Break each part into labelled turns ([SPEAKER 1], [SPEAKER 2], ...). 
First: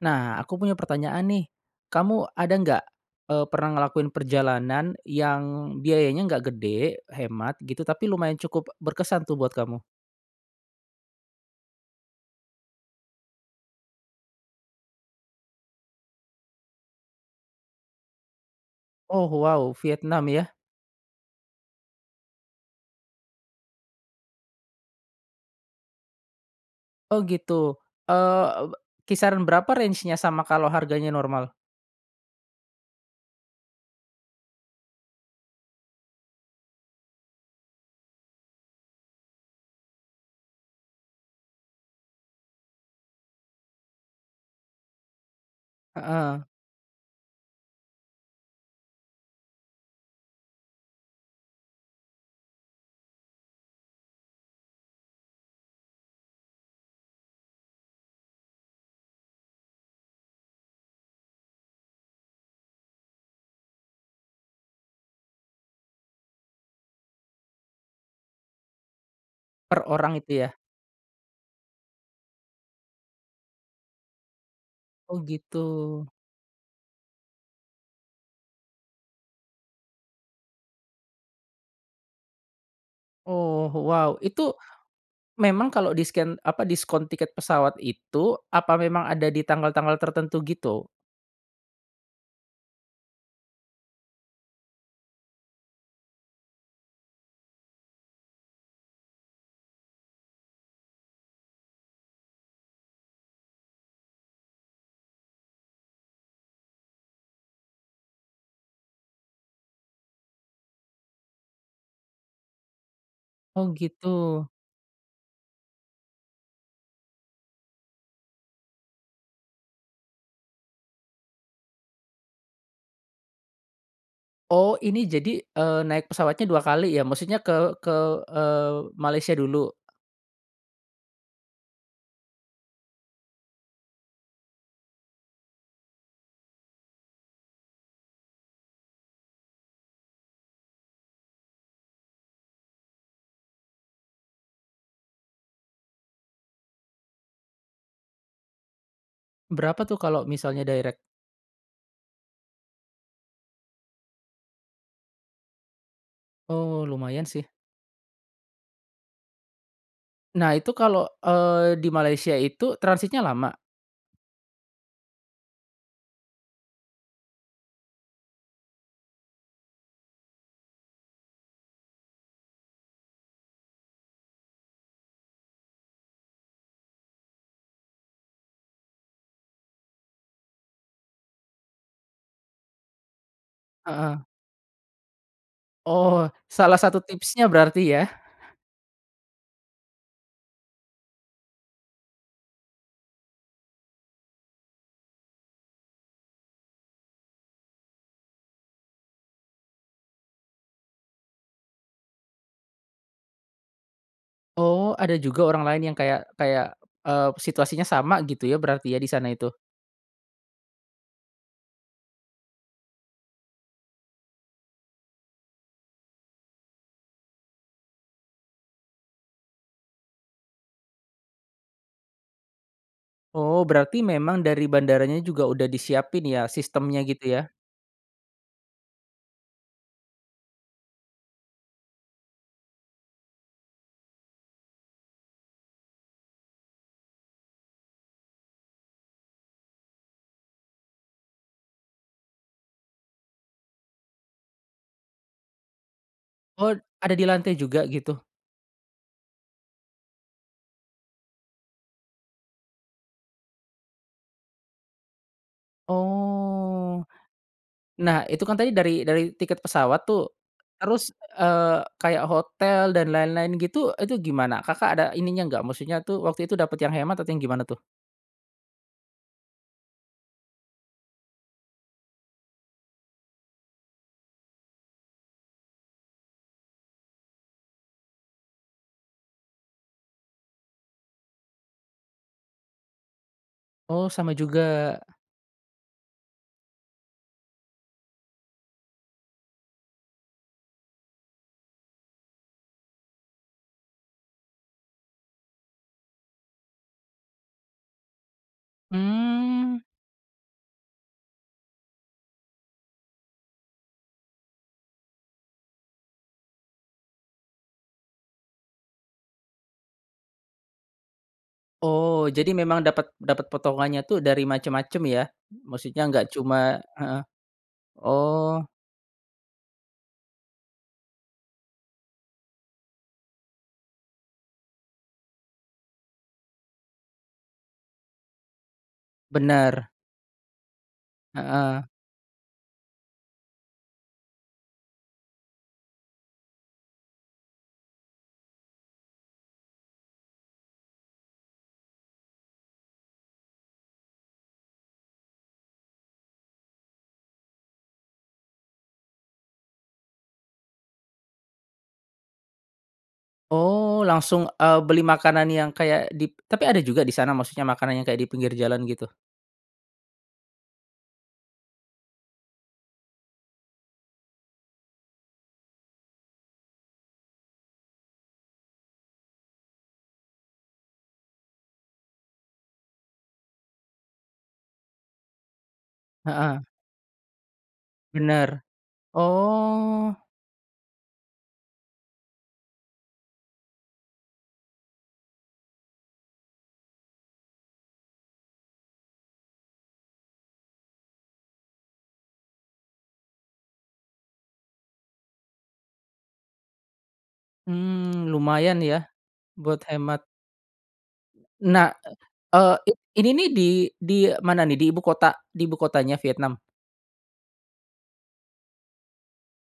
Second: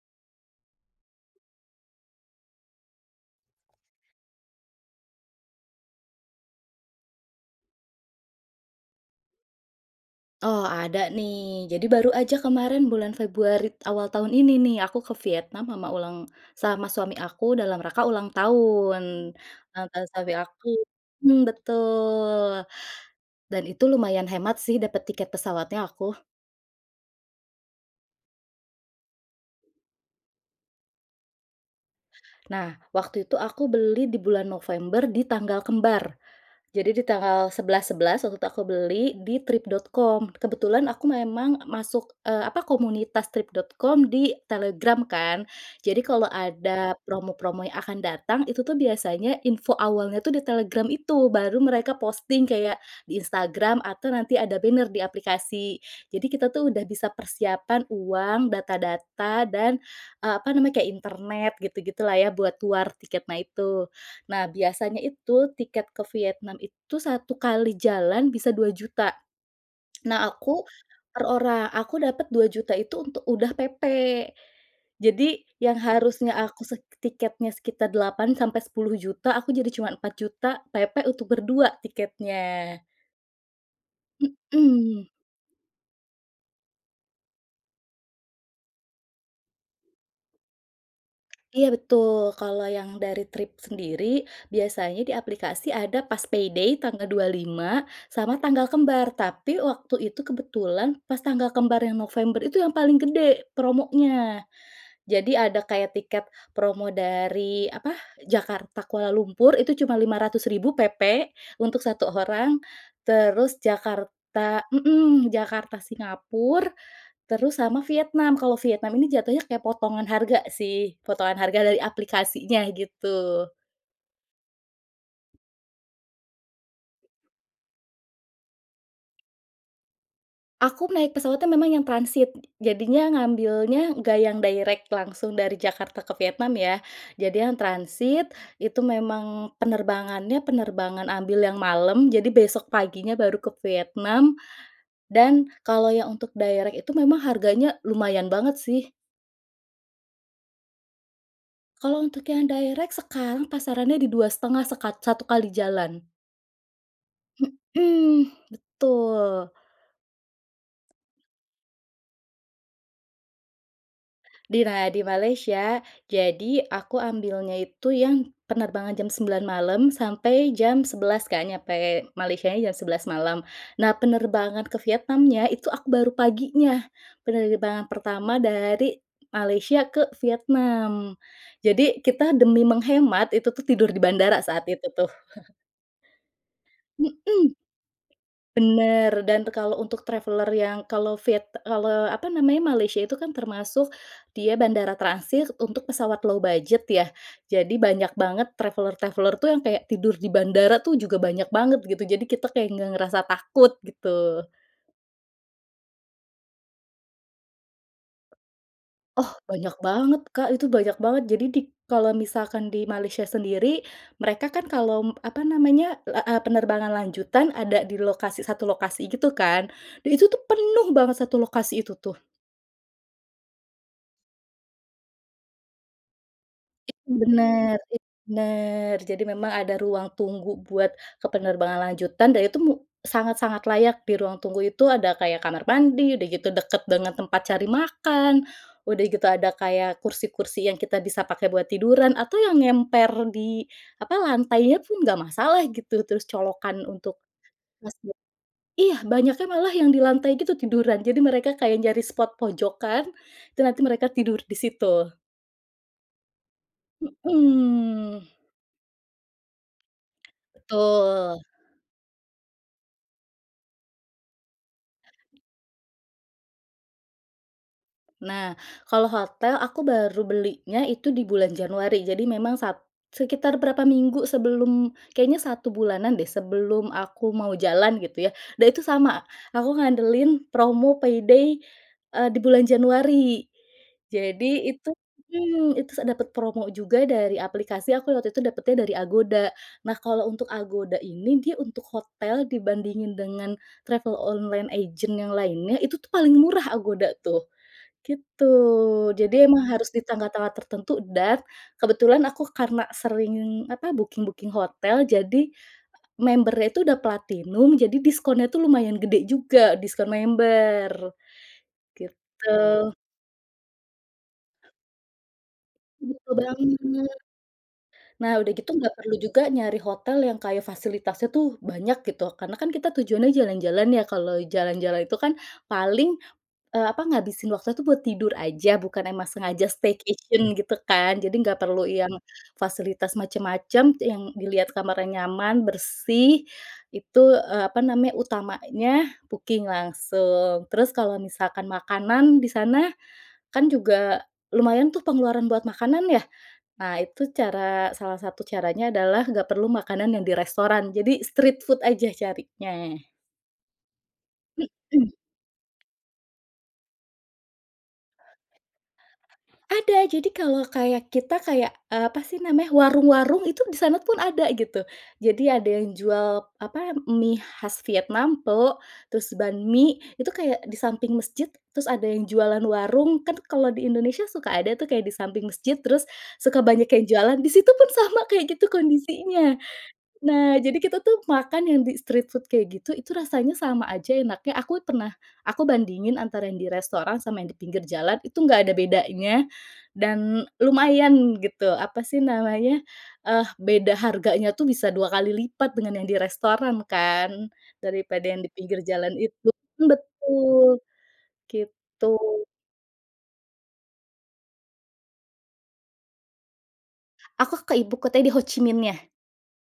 [SPEAKER 1] Nah, aku punya pertanyaan nih. Kamu ada nggak, eee, pernah ngelakuin perjalanan yang biayanya nggak gede, hemat gitu, tapi lumayan cukup berkesan tuh buat kamu?
[SPEAKER 2] Oh, ada nih, jadi baru aja kemarin bulan Februari awal tahun ini nih, aku ke Vietnam sama ulang sama suami aku dalam rangka ulang tahun.
[SPEAKER 1] Oh, wow,
[SPEAKER 2] Ulang tahun
[SPEAKER 1] Vietnam
[SPEAKER 2] suami
[SPEAKER 1] ya?
[SPEAKER 2] aku, mmm, betul. Dan itu lumayan hemat sih dapat tiket pesawatnya aku.
[SPEAKER 1] Oh, gitu. Eee, kisaran berapa range-nya sama kalau harganya normal?
[SPEAKER 2] Nah, waktu itu aku beli di bulan November, di tanggal kembar. Jadi, di tanggal 11.11 waktu itu, aku beli di Trip.com. Kebetulan aku memang masuk, eee, apa, komunitas Trip.com di Telegram, kan. Jadi, kalau
[SPEAKER 1] Heeh.
[SPEAKER 2] ada promo-promo yang akan datang, itu tuh biasanya info awalnya tuh di Telegram itu, baru mereka posting kayak di Instagram atau nanti ada banner di aplikasi. Jadi, kita tuh udah bisa persiapan uang, data-data, dan, eee, apa namanya, kayak internet gitu-gitulah ya, buat war tiketnya itu. Nah, biasanya itu tiket ke Vietnam itu, 1 kali jalan bisa Rp2.000.000.
[SPEAKER 1] Per orang
[SPEAKER 2] Nah,
[SPEAKER 1] itu ya?
[SPEAKER 2] aku per orang, aku dapat Rp2.000.000. itu untuk udah PP.
[SPEAKER 1] Oh,
[SPEAKER 2] Jadi, yang
[SPEAKER 1] gitu.
[SPEAKER 2] harusnya aku sek tiketnya sekitar Rp8.000.000-Rp10.000.000, aku jadi cuma Rp4.000.000, PP untuk berdua tiketnya.
[SPEAKER 1] Oh, wow, itu
[SPEAKER 2] Mhm.
[SPEAKER 1] memang kalau disken apa, diskon tiket pesawat itu, apa memang ada di tanggal-tanggal tertentu gitu?
[SPEAKER 2] Iya, betul, kalau yang dari Trip sendiri, biasanya di aplikasi ada pas payday tanggal 25, sama tanggal kembar. Tapi waktu itu kebetulan pas tanggal kembar yang November itu yang paling gede promonya. Jadi, ada kayak tiket promo dari, apa, Jakarta, Kuala Lumpur itu cuma Rp500.000 PP untuk 1 orang, terus
[SPEAKER 1] Oh, gitu.
[SPEAKER 2] Jakarta mhm, Jakarta, Singapura terus sama Vietnam. Kalau Vietnam ini jatuhnya kayak potongan harga, sih, potongan harga dari aplikasinya gitu.
[SPEAKER 1] Oh, ini jadi, eee, naik pesawatnya 2 kali ya maksudnya ke ke, eee, Malaysia dulu?
[SPEAKER 2] Aku naik pesawatnya memang yang transit, jadinya ngambilnya nggak yang direct langsung dari Jakarta ke Vietnam ya. Jadi yang transit, itu memang penerbangannya penerbangan ambil yang malam, jadi besok paginya baru ke Vietnam dan kalau yang untuk direct itu memang harganya lumayan banget sih.
[SPEAKER 1] Berapa tuh kalo misalnya direct?
[SPEAKER 2] Kalau untuk yang direct sekarang pasarannya di Rp2.500.000 sekat 1 kali jalan.
[SPEAKER 1] Oh, lumayan sih.
[SPEAKER 2] Mhm, Betul.
[SPEAKER 1] Nah, itu kalau, eee, di Malaysia itu transitnya lama?
[SPEAKER 2] Di nay di Malaysia, jadi aku ambilnya itu yang penerbangan jam 9.00 malam sampai jam 11.00 kan nyampe Malaysianya jam 11.00 malam. Nah, penerbangan ke Vietnamnya itu aku baru paginya. Penerbangan pertama dari Malaysia ke Vietnam. Jadi kita demi menghemat, itu tuh tidur di
[SPEAKER 1] Heeh.
[SPEAKER 2] bandara saat itu tuh.
[SPEAKER 1] Oh, salah satu tipsnya
[SPEAKER 2] Mhm.
[SPEAKER 1] berarti ya?
[SPEAKER 2] Bener dan kalau untuk traveler yang kalau viet kalau apa namanya, Malaysia itu kan termasuk dia bandara transit untuk pesawat low budget ya, jadi banyak banget traveler-traveler tuh yang kayak tidur di bandara tuh juga banyak banget gitu, jadi kita kayak nggak ngerasa takut, gitu.
[SPEAKER 1] Oh, ada juga orang lain yang kayak kayak, eee, situasinya sama gitu ya, berarti ya, di sana
[SPEAKER 2] Oh,
[SPEAKER 1] itu?
[SPEAKER 2] banyak banget, Kak, itu banyak banget jadi di kalau misalkan di Malaysia sendiri mereka kan kalau m apa namanya, eee eee, penerbangan lanjutan ada di lokasi, satu lokasi gitu kan dan itu tuh penuh banget satu lokasi itu tuh!
[SPEAKER 1] Oh, berarti memang dari bandaranya juga udah disiapin ya, sistemnya
[SPEAKER 2] Itu
[SPEAKER 1] gitu ya?
[SPEAKER 2] bener itu bener, jadi memang ada ruang tunggu buat ke penerbangan lanjutan dan itu mu sangat-sangat layak di ruang tunggu itu, ada kayak kamar mandi, udah gitu deket banget tempat cari makan, udah gitu ada kayak kursi-kursi yang kita bisa pakai buat tiduran, atau yang ngemper di apa, lantainya pun nggak masalah gitu, terus
[SPEAKER 1] Oh,
[SPEAKER 2] colokan
[SPEAKER 1] ada
[SPEAKER 2] untuk
[SPEAKER 1] di lantai juga,
[SPEAKER 2] masjid
[SPEAKER 1] gitu?
[SPEAKER 2] iya, banyaknya malah yang di lantai gitu tiduran, jadi mereka kayak nyari spot pojokan, itu nanti mereka tidur di situ.
[SPEAKER 1] Oh. Nah,
[SPEAKER 2] Mhm.
[SPEAKER 1] itu kan tadi dari dari tiket pesawat tuh, terus,
[SPEAKER 2] Betul.
[SPEAKER 1] eee, kayak hotel dan lain-lain gitu, itu gimana Kakak ada ininya nggak? Maksudnya tuh waktu itu dapat yang hemat atau yang gimana tuh?
[SPEAKER 2] Nah, kalau hotel aku baru belinya itu di bulan Januari, jadi memang sat sekitar berapa minggu sebelum, kayaknya 1 bulanan deh sebelum aku mau jalan gitu ya, dan itu sama, aku ngandelin promo payday, eee, di bulan Januari.
[SPEAKER 1] Oh, sama
[SPEAKER 2] Jadi itu,
[SPEAKER 1] juga.
[SPEAKER 2] mmm, itu sa dapet promo juga dari aplikasi aku waktu itu dapetnya dari Agoda. Nah, kalau untuk Agoda ini, dia untuk hotel dibandingin dengan travel online agent yang lainnya itu tuh paling murah Agoda tuh, gitu. Jadi emang
[SPEAKER 1] Mmm.
[SPEAKER 2] harus di tanggal-tanggal tertentu dan kebetulan aku karena sering, apa, booking-booking hotel, jadi member-nya itu udah platinum, jadi diskonnya tuh lumayan gede juga, diskon member,
[SPEAKER 1] Oh, jadi memang
[SPEAKER 2] gitu.
[SPEAKER 1] dapet dapet potongannya tuh dari macem-macem ya, maksudnya nggak
[SPEAKER 2] Betul
[SPEAKER 1] cuma
[SPEAKER 2] banget.
[SPEAKER 1] heeh,
[SPEAKER 2] Nah, udah
[SPEAKER 1] oh.
[SPEAKER 2] gitu nggak perlu juga nyari hotel yang kayak fasilitasnya tuh banyak gitu, karena kan kita tujuannya jalan-jalan ya, kalau jalan-jalan itu kan paling, eee, apa ngabisin waktunya tuh buat tidur aja, bukan emang sengaja
[SPEAKER 1] Bener.
[SPEAKER 2] staycation, gitu kan, jadi nggak
[SPEAKER 1] Heeh.
[SPEAKER 2] perlu yang fasilitas macem-macem, yang dilihat kamarnya nyaman, bersih, itu, eee, apa namanya, utamanya booking langsung. Terus kalau misalkan makanan di sana, kan juga lumayan tuh pengeluaran buat makanan ya. Nah, itu cara salah satu caranya adalah nggak perlu makanan yang di restoran, jadi street food aja carinya.
[SPEAKER 1] Oh, langsung, eee, beli
[SPEAKER 2] Mhm.
[SPEAKER 1] makanan yang kayak dip tapi ada juga di sana maksudnya makanan yang kayak di pinggir jalan gitu?
[SPEAKER 2] Ada, jadi kalau kayak kita kayak, eee, apa sih namanya warung-warung itu di sana pun ada gitu. Jadi ada yang jual apa, mie khas Vietnam, pho, terus banh mie, itu kayak di samping masjid, terus ada yang jualan warung, kan kalau di Indonesia suka ada tuh kayak di samping masjid, terus suka
[SPEAKER 1] Heeh.
[SPEAKER 2] banyak yang jualan, di situ pun sama kayak
[SPEAKER 1] Bener,
[SPEAKER 2] gitu kondisinya.
[SPEAKER 1] oh.
[SPEAKER 2] Nah, jadi kita tuh makan yang di street food kayak gitu itu rasanya sama aja enaknya, aku pernah aku bandingin antara yang di restoran sama yang di pinggir jalan, itu nggak ada bedanya dan lumayan gitu, apa sih namanya, eh, beda harganya tuh bisa 2 kali lipat dengan yang di restoran kan,
[SPEAKER 1] Mmm,
[SPEAKER 2] daripada yang di
[SPEAKER 1] lumayan
[SPEAKER 2] pinggir
[SPEAKER 1] ya,
[SPEAKER 2] jalan itu,
[SPEAKER 1] buat hemat.
[SPEAKER 2] betul,
[SPEAKER 1] Nah,
[SPEAKER 2] gitu.
[SPEAKER 1] eee, ini nih di di mana nih? Di ibu kota di ibu kotanya Vietnam?
[SPEAKER 2] Aku ke ibu kota nya di Ho Chi Minhnya.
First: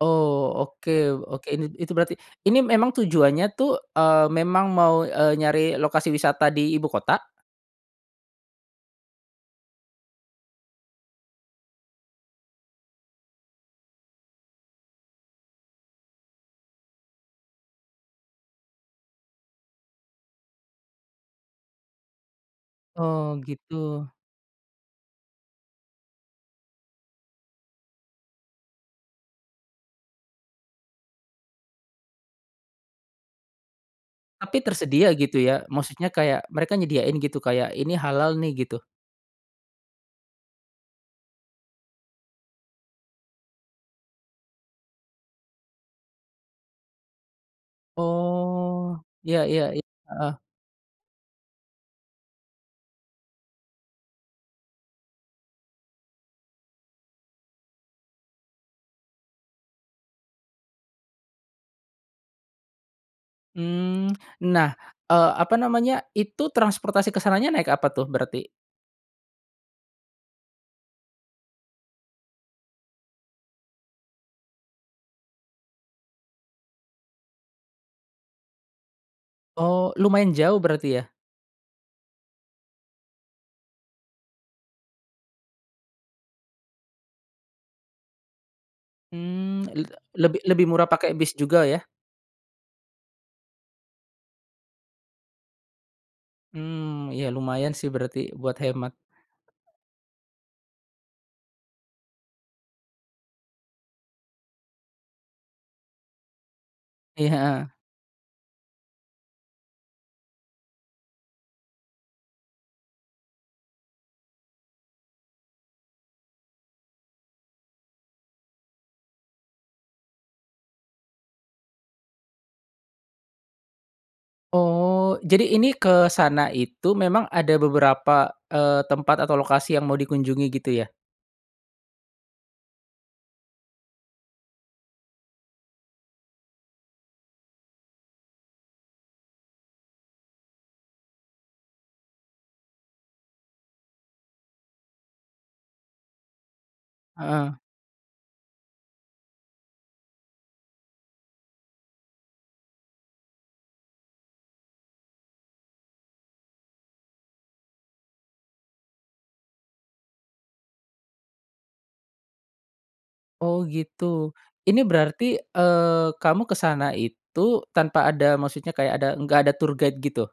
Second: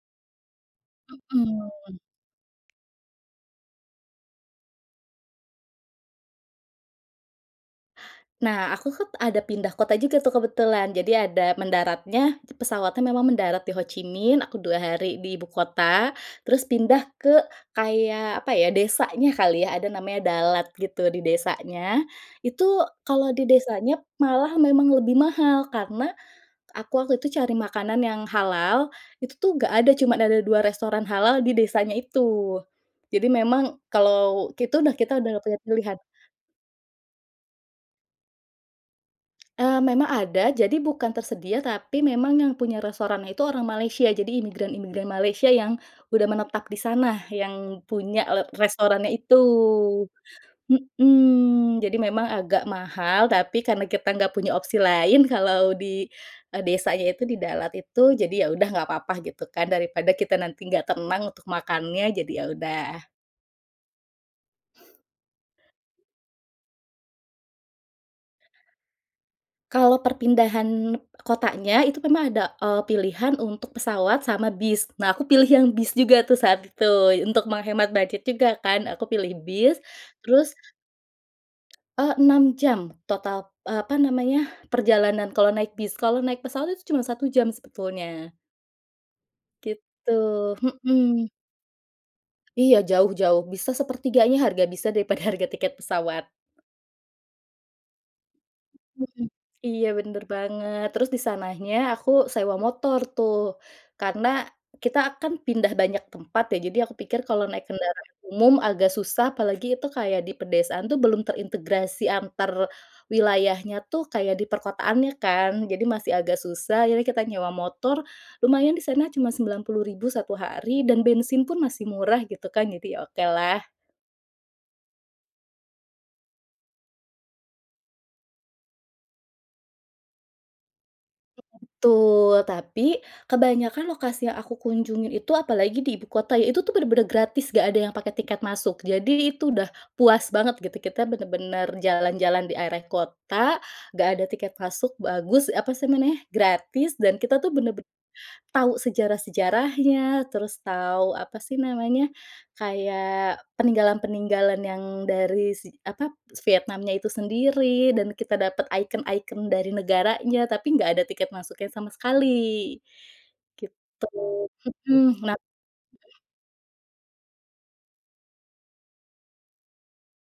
[SPEAKER 1] Oh oke, oke, ini
[SPEAKER 2] Hmm.
[SPEAKER 1] itu berarti ini memang tujuannya tuh, eee, memang mau, eee, nyari lokasi wisata di ibu kota?
[SPEAKER 2] Nah aku kan ada pindah kota juga kebetulan jadi ada mendaratnya, pesawatnya memang mendarat di Ho Chi Minh, aku 2 hari di ibu kota, terus pindah ke kayak apa ya, desanya kali ya, ada namanya Dalat gitu, di desanya. Itu kalau
[SPEAKER 1] Oh
[SPEAKER 2] di
[SPEAKER 1] gitu.
[SPEAKER 2] desanya malah memang lebih mahal, karena aku waktu itu cari makanan yang halal, itu tuh gak ada, cuma ada 2 restoran halal di desanya itu. Jadi memang kalau
[SPEAKER 1] Tapi
[SPEAKER 2] kita dah
[SPEAKER 1] tersedia
[SPEAKER 2] kita
[SPEAKER 1] gitu
[SPEAKER 2] dah gak punya
[SPEAKER 1] ya,
[SPEAKER 2] pilihan.
[SPEAKER 1] maksudnya kayak mereka nyediain gitu kayak ini halal nih gitu.
[SPEAKER 2] Eee, memang ada, jadi bukan tersedia, tapi memang yang punya restorannya itu orang Malaysia, jadi imigran-imigran Malaysia yang udah menetap di sana, yang punya le
[SPEAKER 1] Oh
[SPEAKER 2] restorannya itu.
[SPEAKER 1] ya ya ya, heeh.
[SPEAKER 2] Mhm, jadi memang agak mahal, tapi karena kita nggak punya opsi lain kalau di, eee, desanya itu di Dalat itu, jadi ya udah nggak apa-apa gitu kan, daripada kita nanti nggak tenang untuk makannya jadi ya udah.
[SPEAKER 1] Mmm, nah, eee, apa namanya, itu transportasi ke sananya naik apa tuh berarti?
[SPEAKER 2] Kalau perpindahan kotanya, itu memang ada, eee, pilihan untuk pesawat sama bis. Nah aku pilih yang bis juga tuh saat itu, untuk menghemat budget juga kan aku pilih bis,
[SPEAKER 1] Oh lumayan
[SPEAKER 2] terus,
[SPEAKER 1] jauh berarti ya?
[SPEAKER 2] eee, 6 jam total, eee, apa namanya, perjalanan, kalau naik bis, kalau naik pesawat itu cuma 1 jam sebetulnya.
[SPEAKER 1] Mmm le
[SPEAKER 2] Gitu.
[SPEAKER 1] lebih lebih murah pakai
[SPEAKER 2] Mhm.
[SPEAKER 1] bis juga ya.
[SPEAKER 2] Iya jauh jauh bisa 1/3-nya harga, bisa daripada harga tiket pesawat.
[SPEAKER 1] Hmm, ya lumayan sih berarti buat hemat.
[SPEAKER 2] Hmm, iya, bener banget. Terus di sananya aku sewa motor tuh, karena kita akan pindah banyak tempat, ya. Jadi aku pikir
[SPEAKER 1] Iya,
[SPEAKER 2] kalau naik
[SPEAKER 1] heeh.
[SPEAKER 2] kendaraan umum agak susah, apalagi itu kayak di pedesaan tuh belum terintegrasi antar wilayahnya, tuh kayak di perkotaannya kan. Jadi masih agak susah. Jadi, kita nyewa motor, lumayan di sana, cuma Rp90.000 1 hari, dan bensin pun masih murah, gitu kan. Jadi oke lah.
[SPEAKER 1] Oh, jadi ini, ke sana itu memang ada beberapa, eee, tempat atau lokasi yang mau dikunjungi, gitu ya.
[SPEAKER 2] [unintelligible] Betul. Tapi kebanyakan lokasi yang aku kunjungin itu, apalagi di ibu kota, ya, itu tuh bener-bener gratis, nggak ada yang pakai tiket masuk. Jadi itu udah puas banget, gitu. Kita bener-bener jalan-jalan di area kota, nggak ada tiket masuk, bagus, apa sih, namanya, gratis. Dan kita tuh
[SPEAKER 1] Heeh.
[SPEAKER 2] bener-ben tahu sejarah-sejarahnya, terus tahu apa sih namanya, kayak peninggalan-peninggalan yang dari si, apa Vietnamnya itu sendiri. Dan kita dapat ikon-ikon dari negaranya, tapi nggak ada tiket masuknya sama sekali,
[SPEAKER 1] Oh,
[SPEAKER 2] gitu.
[SPEAKER 1] gitu. Ini
[SPEAKER 2] Hmm, nah
[SPEAKER 1] berarti, eee, kamu ke sana itu tanpa ada, maksudnya kayak ada enggak ada tour guide, gitu?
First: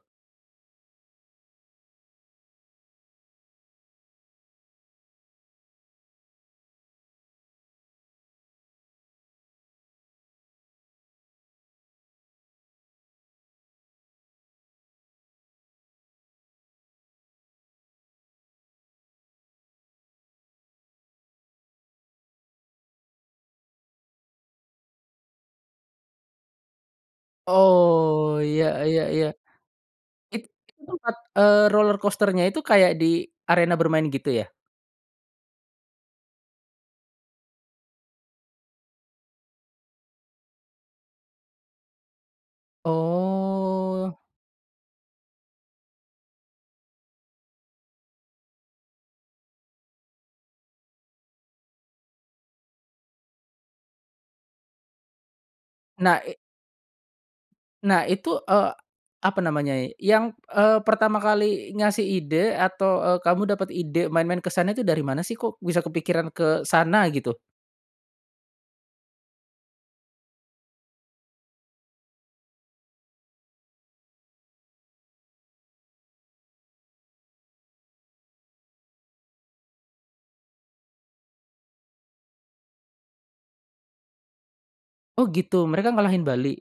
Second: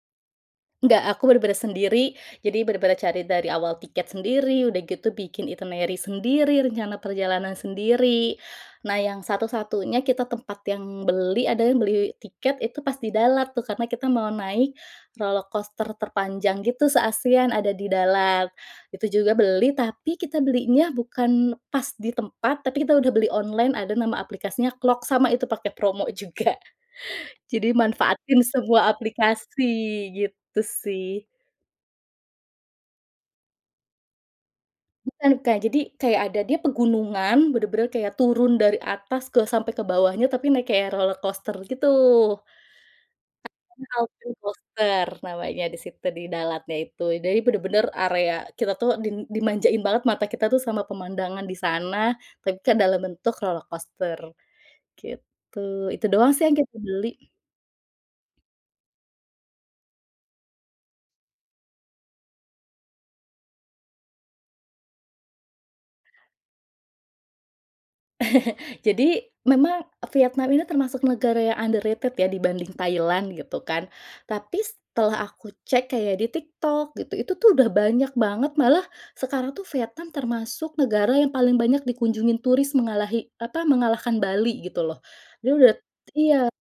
[SPEAKER 2] Gak, aku bener-bener sendiri. Jadi bener-bener cari dari awal tiket sendiri, udah gitu bikin itinerary sendiri, rencana perjalanan sendiri. Nah, yang satu-satunya kita tempat yang beli, ada yang beli tiket itu pas di Dalat, tuh. Karena kita mau naik roller coaster terpanjang, gitu, se-ASEAN ada di dalam. Itu juga beli, tapi kita belinya bukan pas di tempat, tapi kita udah beli online. Ada nama aplikasinya Klook, sama itu pakai promo juga. Jadi manfaatin
[SPEAKER 1] Oh, ya
[SPEAKER 2] semua
[SPEAKER 1] ya ya.
[SPEAKER 2] aplikasi, gitu
[SPEAKER 1] Itu tempat,
[SPEAKER 2] sih.
[SPEAKER 1] eee, roller coaster-nya itu kayak di arena bermain, gitu ya?
[SPEAKER 2] Bukan, Kak. Jadi kayak ada dia pegunungan, bener-bener kayak turun dari atas ke sampai ke bawahnya tapi naik roller coaster gitu. [unintelligible] New
[SPEAKER 1] Oh.
[SPEAKER 2] Alpen Coaster namanya di situ, di Dalatnya itu. Jadi bener-bener area, kita tuh dim dimanjain banget mata kita tuh sama pemandangan di sana, tapi kan dalam bentuk roller coaster, gitu. Itu
[SPEAKER 1] Nah,
[SPEAKER 2] doang
[SPEAKER 1] i
[SPEAKER 2] sih yang kita beli.
[SPEAKER 1] Nah, itu, eee, apa namanya, yang, eee, pertama kali ngasih ide atau, eee, kamu dapat ide main-main ke sana itu dari mana sih, kok bisa kepikiran ke sana, gitu?
[SPEAKER 2] Jadi memang Vietnam ini termasuk negara yang underrated, ya, dibanding Thailand, gitu kan. Tapi setelah aku cek kayak di TikTok, gitu, itu tuh udah banyak banget. Malah sekarang tuh Vietnam termasuk negara yang paling banyak dikunjungi turis, mengalahi, apa, mengalahkan Bali, gitu loh.
[SPEAKER 1] Oh,
[SPEAKER 2] Dia
[SPEAKER 1] gitu,
[SPEAKER 2] udah
[SPEAKER 1] mereka ngalahin
[SPEAKER 2] iya,
[SPEAKER 1] Bali?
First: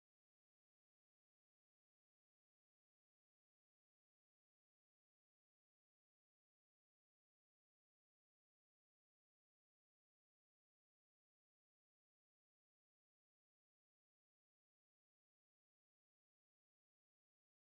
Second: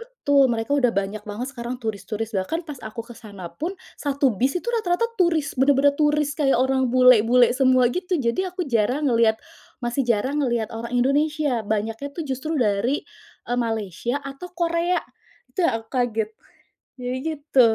[SPEAKER 2] betul, mereka udah banyak banget sekarang turis-turis. Bahkan pas aku ke sana pun, satu bis itu rata-rata turis, bener-bener turis, kayak orang bule-bule semua, gitu. Jadi aku jarang ngeliat masih jarang ngeliat orang Indonesia. Banyaknya tuh justru dari, eee, Malaysia atau Korea. Itu yang aku kaget. Jadi gitu.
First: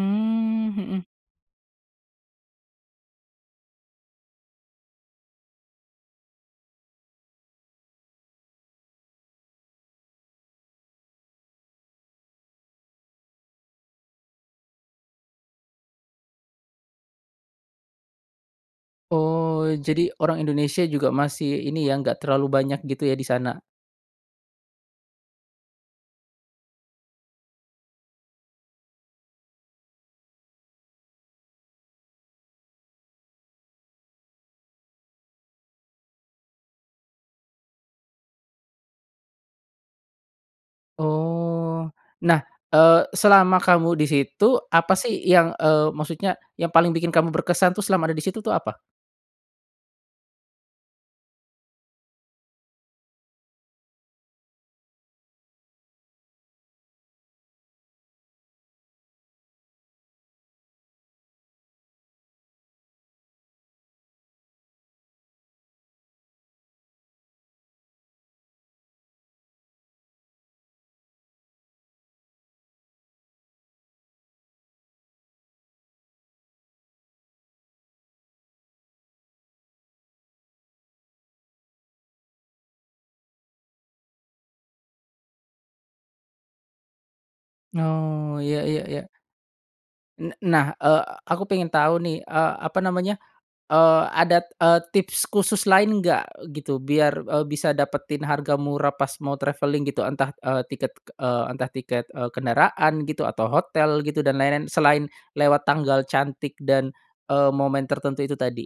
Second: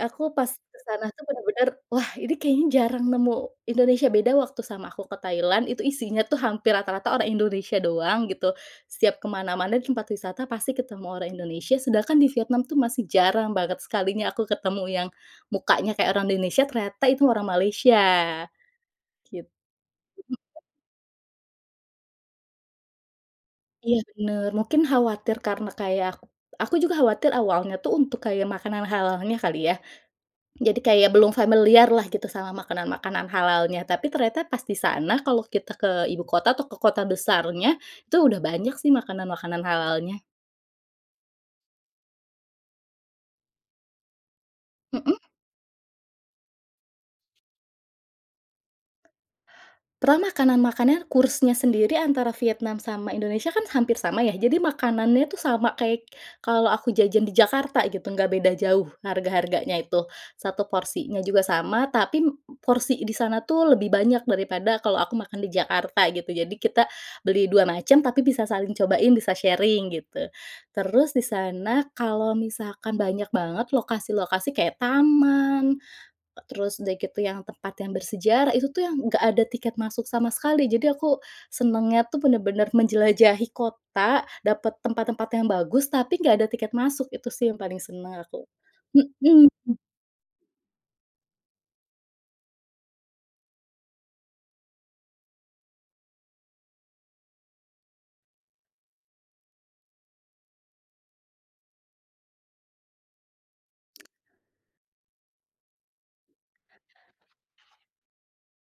[SPEAKER 2] Aku pas ke
[SPEAKER 1] mhm.
[SPEAKER 2] sana tuh bener-bener, wah, ini kayaknya jarang nemu Indonesia. Beda waktu sama aku ke Thailand, itu isinya tuh hampir rata-rata orang Indonesia doang, gitu. Setiap ke mana-mana di tempat wisata pasti ketemu orang Indonesia. Sedangkan di Vietnam tuh masih jarang banget. Sekalinya aku ketemu yang mukanya kayak orang Indonesia, ternyata itu orang Malaysia, git.
[SPEAKER 1] Oh, jadi orang
[SPEAKER 2] [unintelligible]
[SPEAKER 1] Indonesia juga masih ini ya, enggak terlalu banyak, gitu ya, di sana.
[SPEAKER 2] Iya, bener. Mungkin khawatir, karena kayak aku, aku juga khawatir awalnya tuh untuk kayak makanan halalnya, kali yah. Jadi kayak belum familiar lah, gitu, sama makanan-makanan halalnya. Tapi ternyata pas di sana, kalau kita ke ibu kota atau ke kota besarnya, itu udah banyak sih makanan-makanan halalnya.
[SPEAKER 1] Oh. Nah, eee, selama kamu di situ, apa sih
[SPEAKER 2] Hmm.
[SPEAKER 1] yang, eee, maksudnya yang paling bikin kamu berkesan tuh selama ada di situ, tuh apa?
[SPEAKER 2] Pernah makanan makannya, kursnya sendiri antara Vietnam sama Indonesia kan hampir sama, ya. Jadi makanannya tuh sama kayak kalau aku jajan di Jakarta, gitu, nggak beda jauh, harga-harganya itu, 1 porsinya juga sama, tapi m porsi di sana tuh lebih banyak daripada kalo aku makan di Jakarta, gitu. Jadi kita beli 2 macam, tapi bisa saling cobain, bisa sharing, gitu. Terus di sana, kalau misalkan banyak banget lokasi-lokasi kayak taman, eee, terus udah gitu yang tempat yang bersejarah, itu tuh yang nggak ada tiket masuk sama sekali. Jadi aku senengnya tuh bener-bener menjelajahi kota, dapet tempat-tempat yang bagus, tapi nggak ada tiket masuk. Itu sih yang paling senang
[SPEAKER 1] Oh,
[SPEAKER 2] aku,
[SPEAKER 1] ya ya ya.
[SPEAKER 2] hmm.
[SPEAKER 1] N nah, eee, aku pengen tahu nih, eee, apa namanya, eee, ada, eee, tips khusus lain nggak, gitu, biar, eee, bisa dapetin harga murah pas mau traveling, gitu. Entah, eee, tiket, eee, entah tiket, eee, kendaraan, gitu, atau hotel, gitu, dan lain-lain, selain lewat tanggal cantik dan, eee, momen tertentu itu tadi?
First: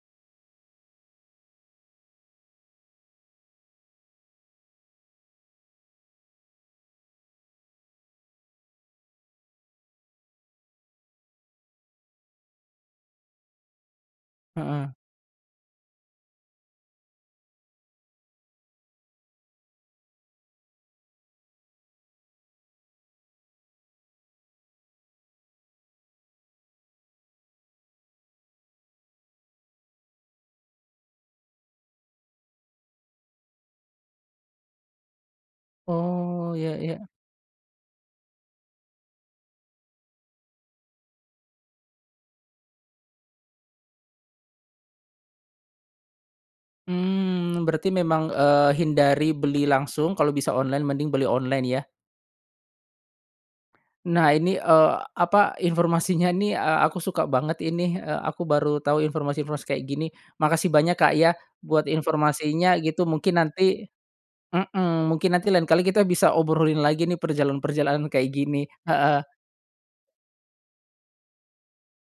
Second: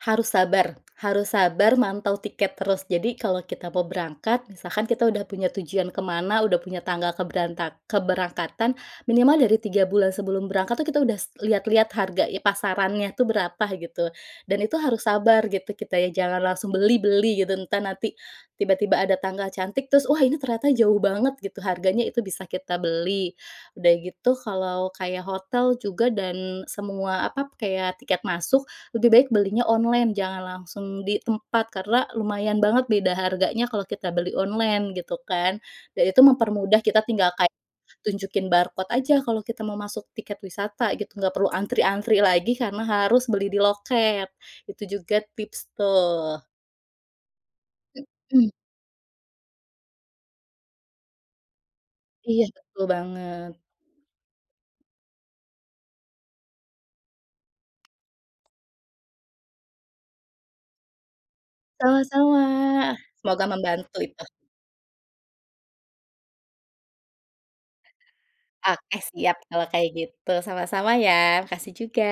[SPEAKER 2] Harus sabar harus sabar mantau tiket terus. Jadi kalau kita mau berangkat, misalkan kita udah punya tujuan ke mana, udah punya tanggal keberantak keberangkatan, minimal dari 3 bulan sebelum berangkat tuh, kita udah lihat-lihat harga pasarannya tuh berapa, gitu. Dan itu
[SPEAKER 1] Heeh.
[SPEAKER 2] harus sabar, gitu. Kita nya jangan langsung beli beli, gitu. Entah, nanti tiba-tiba ada tanggal cantik, terus wah, ini ternyata jauh banget, gitu, harganya itu bisa kita beli. Udah gitu, kalau kayak hotel juga dan semua apa, kayak tiket masuk, lebih baik belinya online. Jangan langsung di tempat, karena lumayan banget beda harganya kalau kita beli online, gitu kan. Dan itu
[SPEAKER 1] Oh, ya
[SPEAKER 2] mempermudah. Kita
[SPEAKER 1] ya.
[SPEAKER 2] tinggal kayak, tunjukin barcode aja kalau kita mau masuk tiket wisata, gitu. Nggak perlu antri-antri lagi karena harus beli di loket. Itu juga tips, tuh.
[SPEAKER 1] Mmm, berarti memang,
[SPEAKER 2] Mhm.
[SPEAKER 1] eee, hindari beli langsung, kalo bisa online mending beli online ya.
[SPEAKER 2] Iyah, betul banget.
[SPEAKER 1] Nah, ini, eee, apa, informasinya nih, eee, aku suka banget inih. Eee, aku baru tau informasi-informasi kayak, gini. Makasih banyak Kak, ya buat
[SPEAKER 2] Sama-sama,
[SPEAKER 1] informasinya, gitu, mungkin
[SPEAKER 2] semoga
[SPEAKER 1] nanti
[SPEAKER 2] membantu itu.
[SPEAKER 1] mmm, mungkin nanti lain kali kita bisa obrolin lagi nih, perjalanan-perjalanan, kayak gini.
[SPEAKER 2] Oke,
[SPEAKER 1] Heeh.
[SPEAKER 2] siap kalau kayak gitu, sama-sama ya, makasih juga.